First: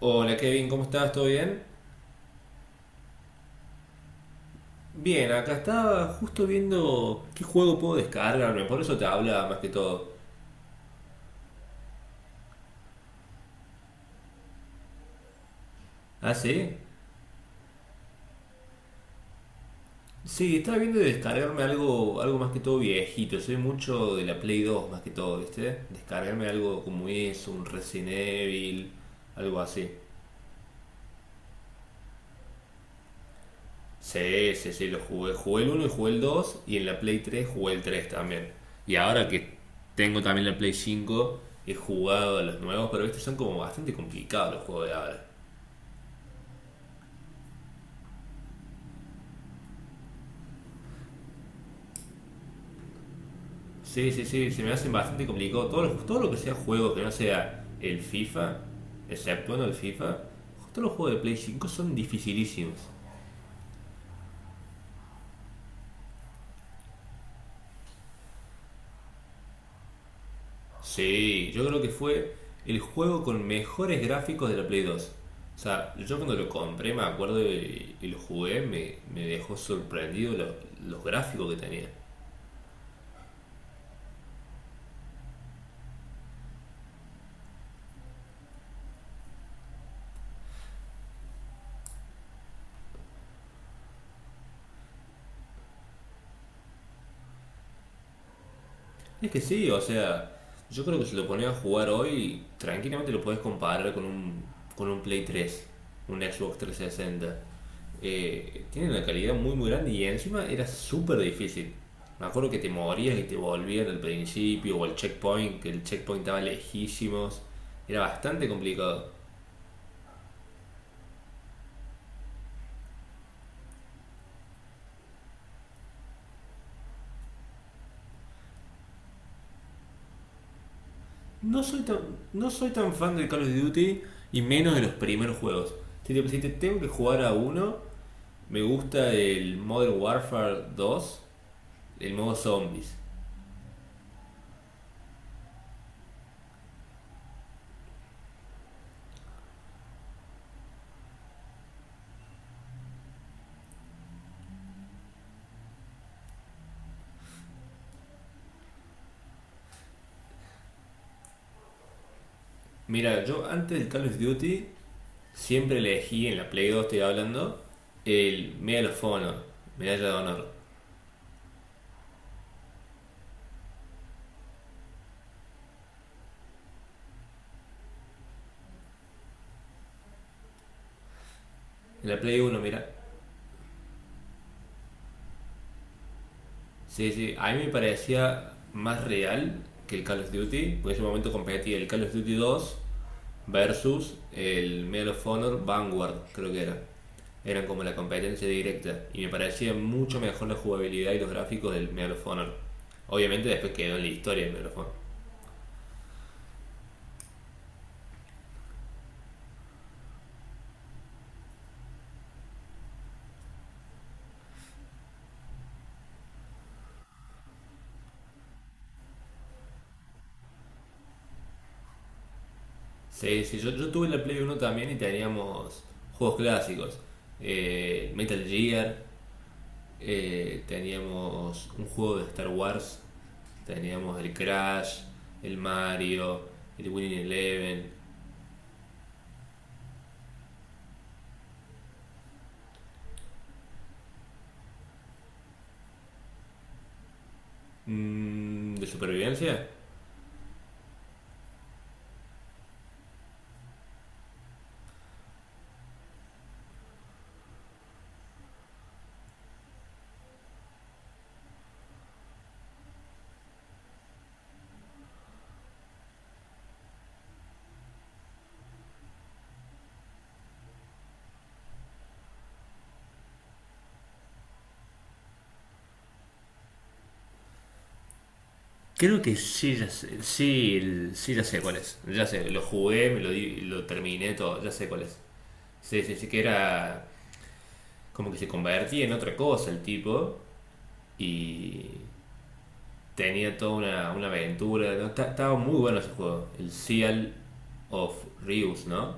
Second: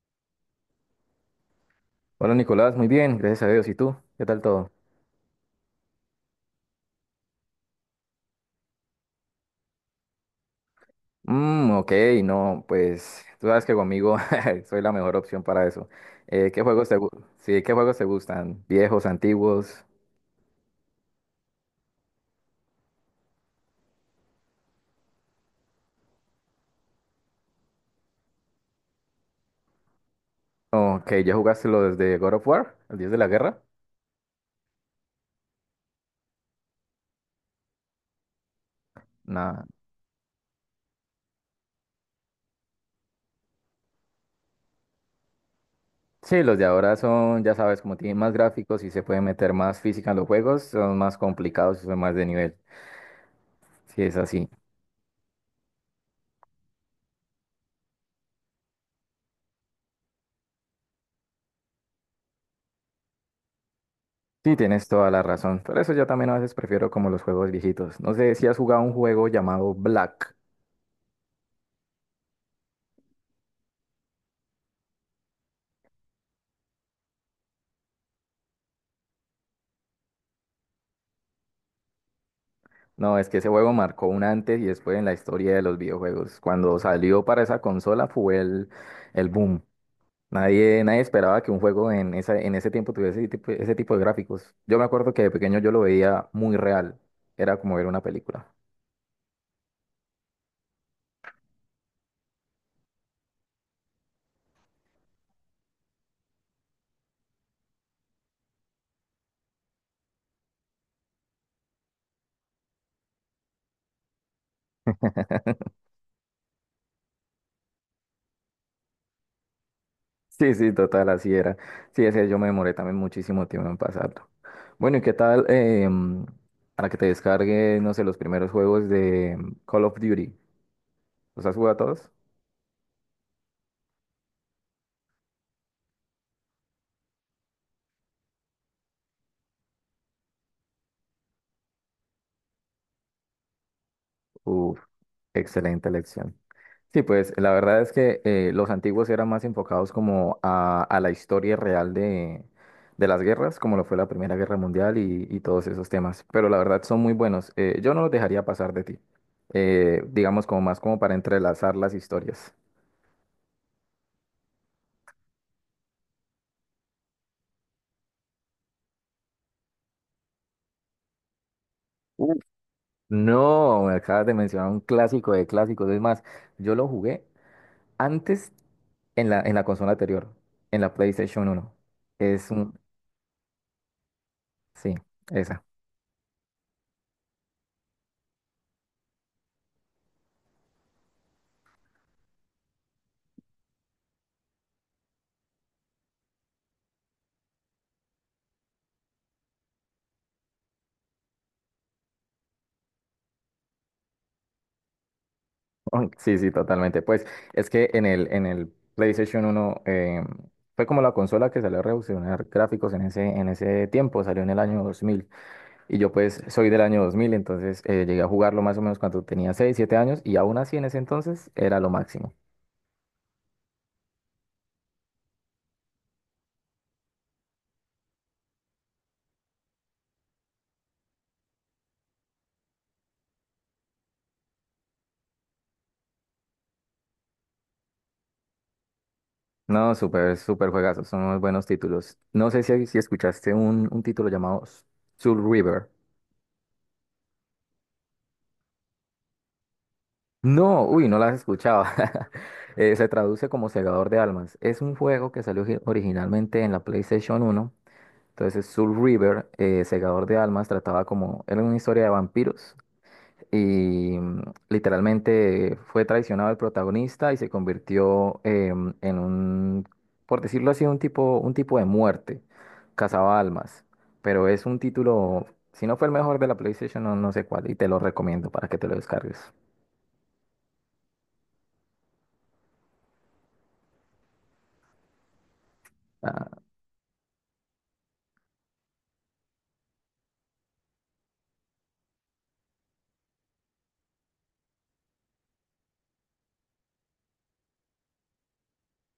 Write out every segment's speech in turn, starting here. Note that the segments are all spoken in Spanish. Hola Kevin, ¿cómo estás? ¿Todo bien? Hola Nicolás, muy bien, gracias a Dios. ¿Y tú? ¿Qué tal todo? Bien, acá estaba justo viendo qué juego puedo descargarme, por eso te habla más que todo. Mm, ok, no, pues tú sabes que conmigo soy la mejor opción para eso. ¿Ah, ¿Qué sí? juegos te, gu- Sí, ¿qué juegos te gustan? ¿Viejos, antiguos? Sí, estaba viendo de descargarme algo más que todo viejito, soy mucho de la Play 2 más que todo, ¿viste? Descargarme algo como eso, un Resident Evil, algo así. Ok, ¿ya jugaste los de God of War? ¿El Dios de la Guerra? Sí, sí, sí, lo jugué. Jugué el uno y jugué el 2 y en la Play 3 jugué el 3 también. Y ahora que Nada. tengo también la Play 5 he jugado a los nuevos, pero estos son como bastante complicados los juegos de ahora. Sí, los de ahora son, ya sabes, como tienen más gráficos y se puede meter más física en los juegos, son más complicados y son más de nivel. Sí, Sí, es sí, así. sí, se me hacen bastante complicado. Todo lo que sea juego que no sea el FIFA, exceptuando el FIFA, todos los juegos de Play 5 son dificilísimos. Sí, tienes toda la razón. Por eso yo también a veces prefiero como los juegos viejitos. No sé si has jugado un juego llamado Black. Sí, yo creo que fue el juego con mejores gráficos de la Play 2. O sea, yo cuando lo compré, me acuerdo y lo jugué, me dejó sorprendido los gráficos que tenía. No, es que ese juego marcó un antes y después en la historia de los videojuegos. Cuando salió para esa consola fue el boom. Nadie, nadie esperaba que un juego en en ese tiempo tuviese ese tipo de gráficos. Yo me acuerdo que de pequeño yo lo veía muy real. Era como ver una película. Es que sí, o sea, yo creo que si lo pones a jugar hoy, tranquilamente lo puedes comparar con un Play 3 un Xbox 360. Tiene una calidad muy muy grande y encima era súper difícil. Me acuerdo que te morías y te volvían al principio o al checkpoint, que el checkpoint estaba lejísimos. Era bastante complicado. Sí, sí, total, así era. Sí, ese yo me demoré también muchísimo tiempo en pasarlo. Bueno, ¿y qué tal para que te descargue, no sé, los primeros juegos de Call of Duty? ¿Los has No jugado a soy tan, todos? no soy tan fan del Call of Duty y menos de los primeros juegos. Si te tengo que jugar a uno, me gusta el Modern Warfare dos. El modo zombies. Uf, excelente elección. Sí, pues la verdad es que los antiguos eran más enfocados como a la historia real de las guerras, como lo fue la Primera Guerra Mundial y todos esos temas. Pero la verdad son muy buenos. Yo no los dejaría pasar de ti. Digamos como más como para entrelazar las historias. Mira, yo antes del Call of Duty siempre elegí, en la Play 2 estoy hablando, el Medal of Honor, Medalla de Honor. Uf. No, me acabas de mencionar un clásico de clásicos. Es más, yo lo jugué antes en en la consola anterior, en la PlayStation uno. En la Play Es uno un... mira. Sí, esa. Sí, sí, a mí me parecía más real que el Call of Duty, porque en ese momento competía el Call of Duty 2 versus el Medal of Honor Vanguard, creo que era. Eran como la competencia directa y me parecía mucho mejor la jugabilidad y los gráficos del Medal of Honor. Obviamente después quedó en la historia el Medal of Honor. Oh, sí, sí, totalmente. Pues es que en en el PlayStation uno fue como la consola que salió a revolucionar gráficos en en ese tiempo, salió en el año 2000. Y yo pues soy del año 2000, entonces llegué a jugarlo más o menos cuando tenía 6, 7 años, y aún así en ese entonces era lo máximo. Sí, sí, yo tuve la Play uno también y teníamos juegos clásicos. Metal Gear, teníamos un juego de Star Wars, teníamos el Crash, el Mario, el Winning Eleven. No, súper, súper juegazos, son muy buenos títulos. No sé si escuchaste un título llamado Soul River. Mm, ¿de supervivencia? No, uy, no las escuchaba. Se traduce como Segador de Almas. Es un juego que salió originalmente en la PlayStation uno. Entonces, Soul River, Segador de Almas, trataba como, era una historia de vampiros. Y literalmente fue traicionado el protagonista y se convirtió por decirlo así, un tipo de muerte. Cazaba almas. Pero es un título, si no fue el mejor de la PlayStation, no, no sé cuál. Y te lo recomiendo para que te lo Creo que descargues. sí, ya sé, sí, sí, ya sé cuál es. Ya sé, lo jugué, lo terminé todo, ya sé cuál es. Sí, sí, sí, que Ah, era como que se convertía en otra cosa el tipo y tenía toda una aventura, ¿no? Estaba muy bueno ese juego. El Seal of Reus, ¿no?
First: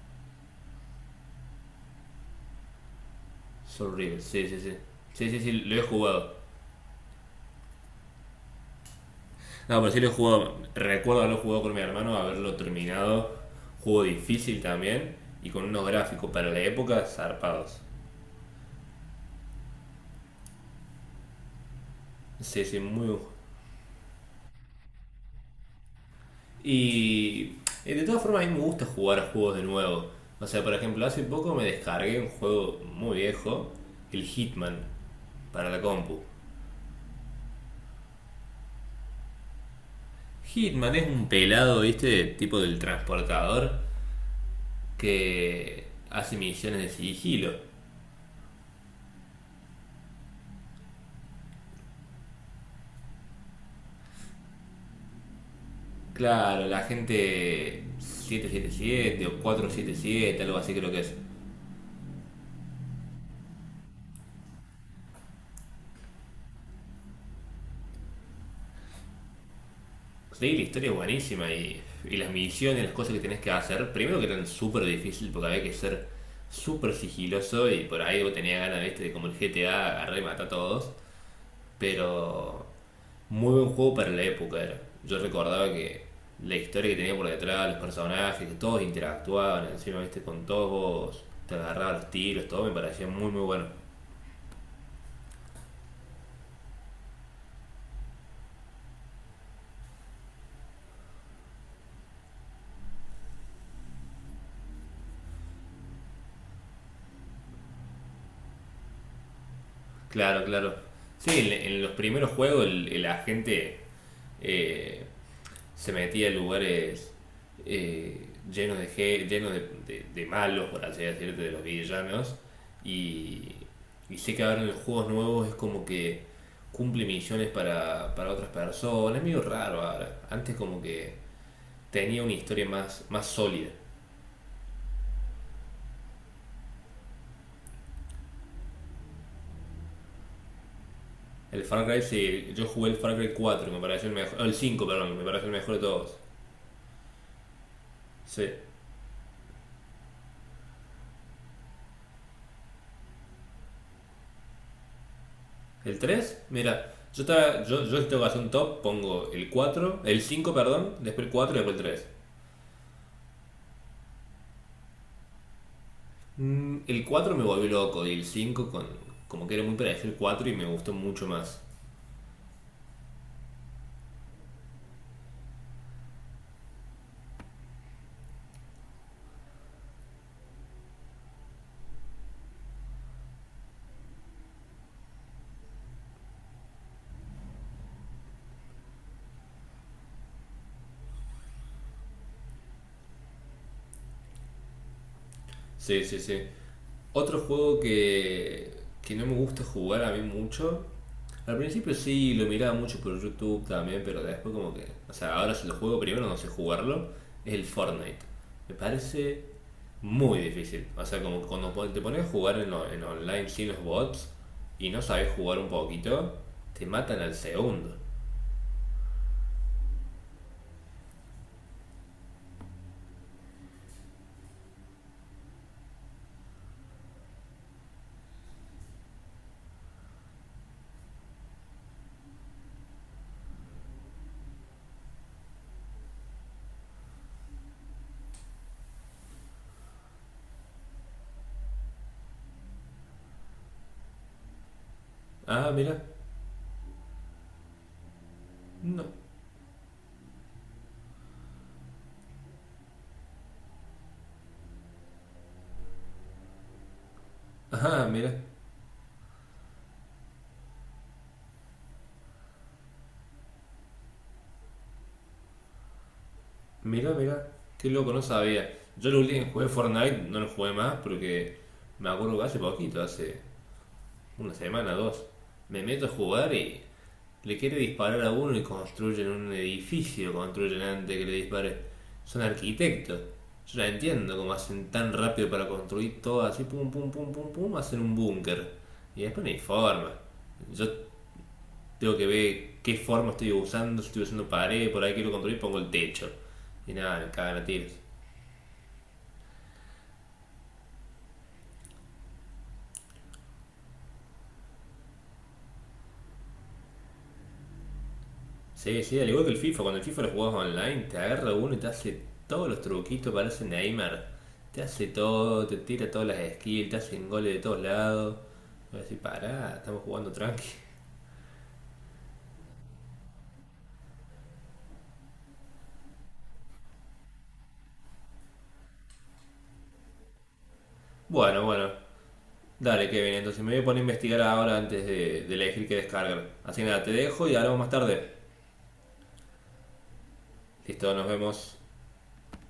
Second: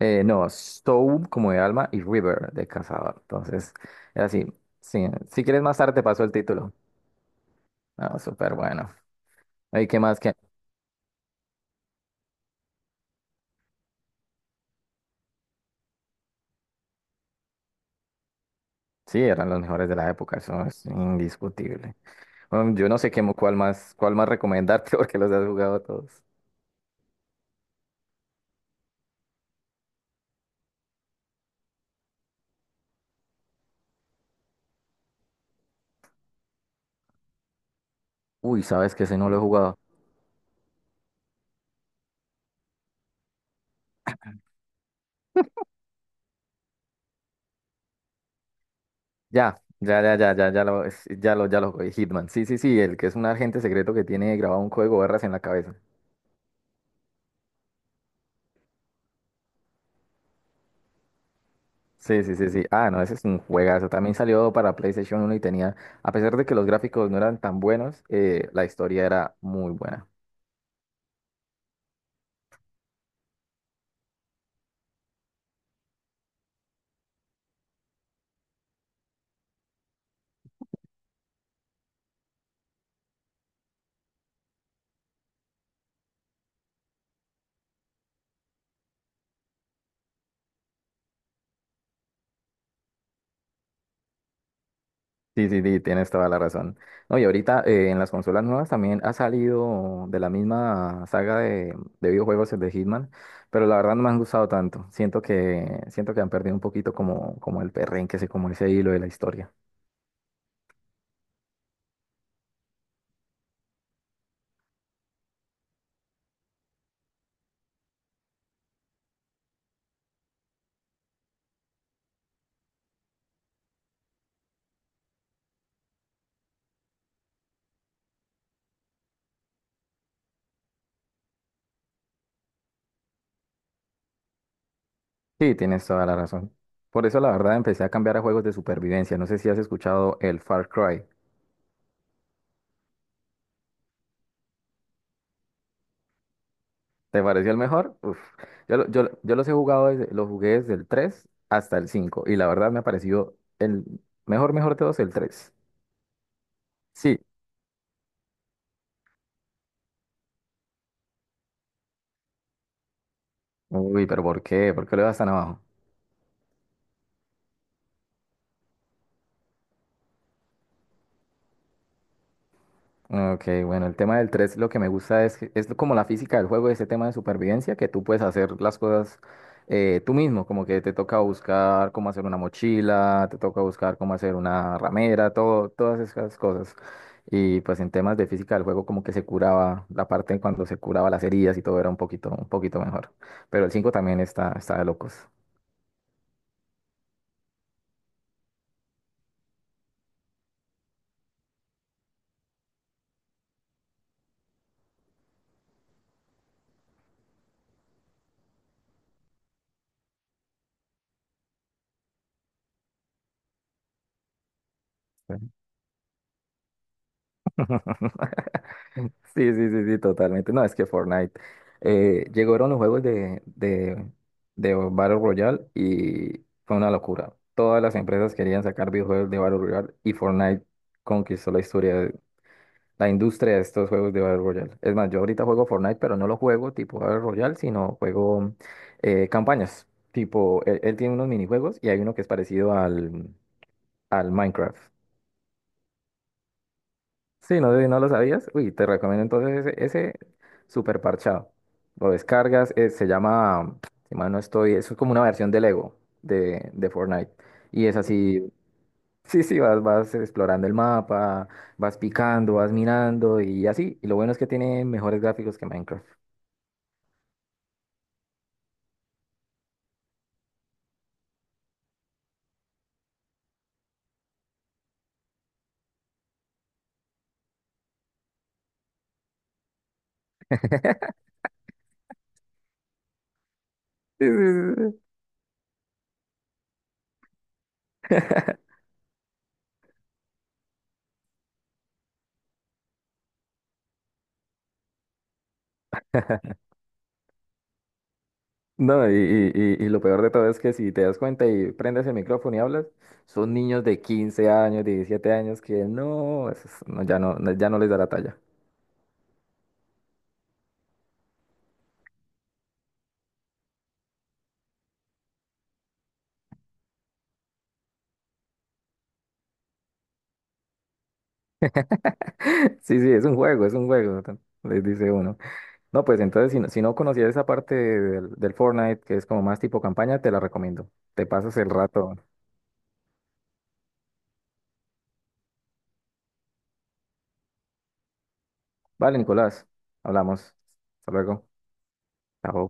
No, Soul como de alma y River de cazador. Entonces, Soul Reus, era así. sí, sí, sí. Sí, Sí, sí, si sí, quieres lo más he tarde te paso el jugado. título. No, súper bueno. No, ¿Y pero qué sí lo he más que? jugado. Recuerdo haberlo jugado con mi hermano, haberlo terminado. Juego difícil también. Y con unos gráficos para la época zarpados. Sí, eran los mejores de la época, eso es indiscutible. Sí, Bueno, sí, yo muy no sé buen juego. Cuál más recomendarte porque los has jugado todos. Y de todas formas, a mí me gusta jugar a juegos de nuevo. O sea, por ejemplo, hace poco me descargué un juego muy viejo, el Hitman, para la compu. Uy, sabes que ese no lo he jugado. Hitman es un pelado, ¿viste? Tipo del transportador que hace misiones de sigilo. Ya, ya, ya, ya, ya, ya lo, es- ya lo jugué. Hitman. Sí, sí, sí, el que es un agente secreto que tiene grabado un código barras en la cabeza. Claro, la gente 777 o 477, algo así creo que es. Sí, sí, sí, sí. Ah, no, ese es un juegazo. También salió para PlayStation uno y tenía, a pesar de que los gráficos no eran tan buenos, la historia era muy buena. Sí, la historia es buenísima y las misiones, las cosas que tenés que hacer, primero que eran súper difícil porque había que ser súper sigiloso y por ahí vos tenías ganas, ¿viste? De como el GTA, agarrar y matar a todos. Pero muy buen juego para la época era. Yo recordaba que la historia que tenía por detrás, los personajes, que todos interactuaban, encima viste con todos, te agarraba los tiros, todo me parecía muy muy bueno. Sí, sí, sí, tienes toda la razón. No, y ahorita en las consolas nuevas también ha salido de la misma saga de videojuegos el de Hitman, pero la verdad no me han gustado tanto. Siento que han perdido un poquito como el perrenque, como ese hilo de la historia. Claro, claro. Sí, en los primeros juegos el agente eh, se metía en lugares eh, llenos de llenos de, de malos, por así decirte, de los villanos. Y, y sé que ahora en los juegos nuevos es como que cumple misiones para otras personas. Es medio raro ahora. Antes como que tenía una historia más sólida. Sí, tienes toda la razón. Por eso la verdad empecé a cambiar a juegos de supervivencia. No sé si has escuchado el Far Cry. El Far Cry, sí, yo jugué el Far Cry cuatro me pareció el mejor. El 5 perdón, me pareció el mejor de todos. ¿Te pareció el mejor? Uf. Sí. Yo los he jugado, los jugué desde el 3 hasta el 5 y la verdad me ha parecido el mejor, mejor de todos el 3. El tres mira, Sí. yo si tengo que hacer un top, pongo el 4 el 5 perdón, después el 4 y después el 3. Uy, pero ¿por qué? ¿Por qué lo vas tan abajo? Mm, el 4 me volvió loco y el 5 como que era muy parecido el 4 y me gustó mucho más. Ok, bueno, el tema del 3, lo que me gusta es, es como la física del juego, ese tema de supervivencia, que tú puedes hacer las cosas tú mismo, como que te toca buscar cómo hacer una mochila, te toca buscar cómo hacer una ramera, todo, todas esas cosas. Y pues en temas de física del juego como que se curaba la parte en cuando se curaba las heridas y todo era un poquito mejor. Pero el 5 también está, está de locos. Sí, sí, sí. Otro juego que no me gusta jugar a mí mucho. Al principio sí, lo miraba mucho por YouTube también, pero después como que… O sea, ahora si lo juego primero no sé jugarlo. Es el Fortnite. Me parece muy difícil. O sea, como cuando te pones a jugar en online sin los bots y no sabes Sí. jugar un poquito, te matan al segundo. Sí, sí, sí, sí, totalmente. No, es que Fortnite, llegaron los juegos de Battle Royale y fue una locura. Todas las empresas querían sacar videojuegos de Battle Royale y Fortnite conquistó la historia, la industria de estos juegos de Battle Royale. Es más, yo ahorita juego Fortnite, pero no lo juego tipo Battle Royale, sino juego campañas. Tipo, él tiene unos minijuegos y hay uno que es parecido al Minecraft. Ah, mira. Sí, no, no lo sabías. Uy, te No, recomiendo entonces ese super parchado. Lo descargas, se llama, si mal no estoy, eso es como una versión del Lego de Fortnite. Y es ajá, mira, así, sí, sí, vas explorando el mapa, vas picando, vas mirando y así. Y lo bueno es que tiene mejores gráficos que Minecraft. mira, mira. Qué loco, no sabía. Yo lo último que jugué Fortnite, no lo jugué más porque me acuerdo que hace poquito, hace una semana, dos. Me meto a jugar y le quiere disparar a uno y construyen un edificio, construyen antes que le dispare. Son arquitectos. Yo no Sí, entiendo cómo sí, sí, hacen sí. tan rápido para construir todo así, pum, pum, pum, pum, pum, hacen un búnker. Y después no hay forma. Yo tengo que ver qué forma estoy usando, si estoy usando pared, por ahí quiero construir, pongo el techo. Y nada, me cagan a tiros. No, y lo peor de todo es que si te das cuenta y prendes el micrófono y hablas, son niños de 15 años, 17 años que no, no, ya no les da la talla. Sí, sí, al igual que el FIFA, cuando el FIFA lo jugás online, te agarra uno y te hace todos los truquitos, parece Neymar. Te hace todo, te tira todas las skills, te hacen goles de todos lados. Voy a decir, pará, estamos jugando tranqui. Sí, sí, es un juego, les dice uno. No, pues entonces, si no, si no conocías esa parte del Fortnite, que es como más tipo campaña, te la recomiendo. Te pasas Bueno, el bueno, rato. dale Kevin, entonces me voy a poner a investigar ahora antes de elegir qué descargar. Así que nada, te dejo y hablamos más tarde. Vale, Nicolás, hablamos. Hasta Listo, nos luego. vemos. Chao.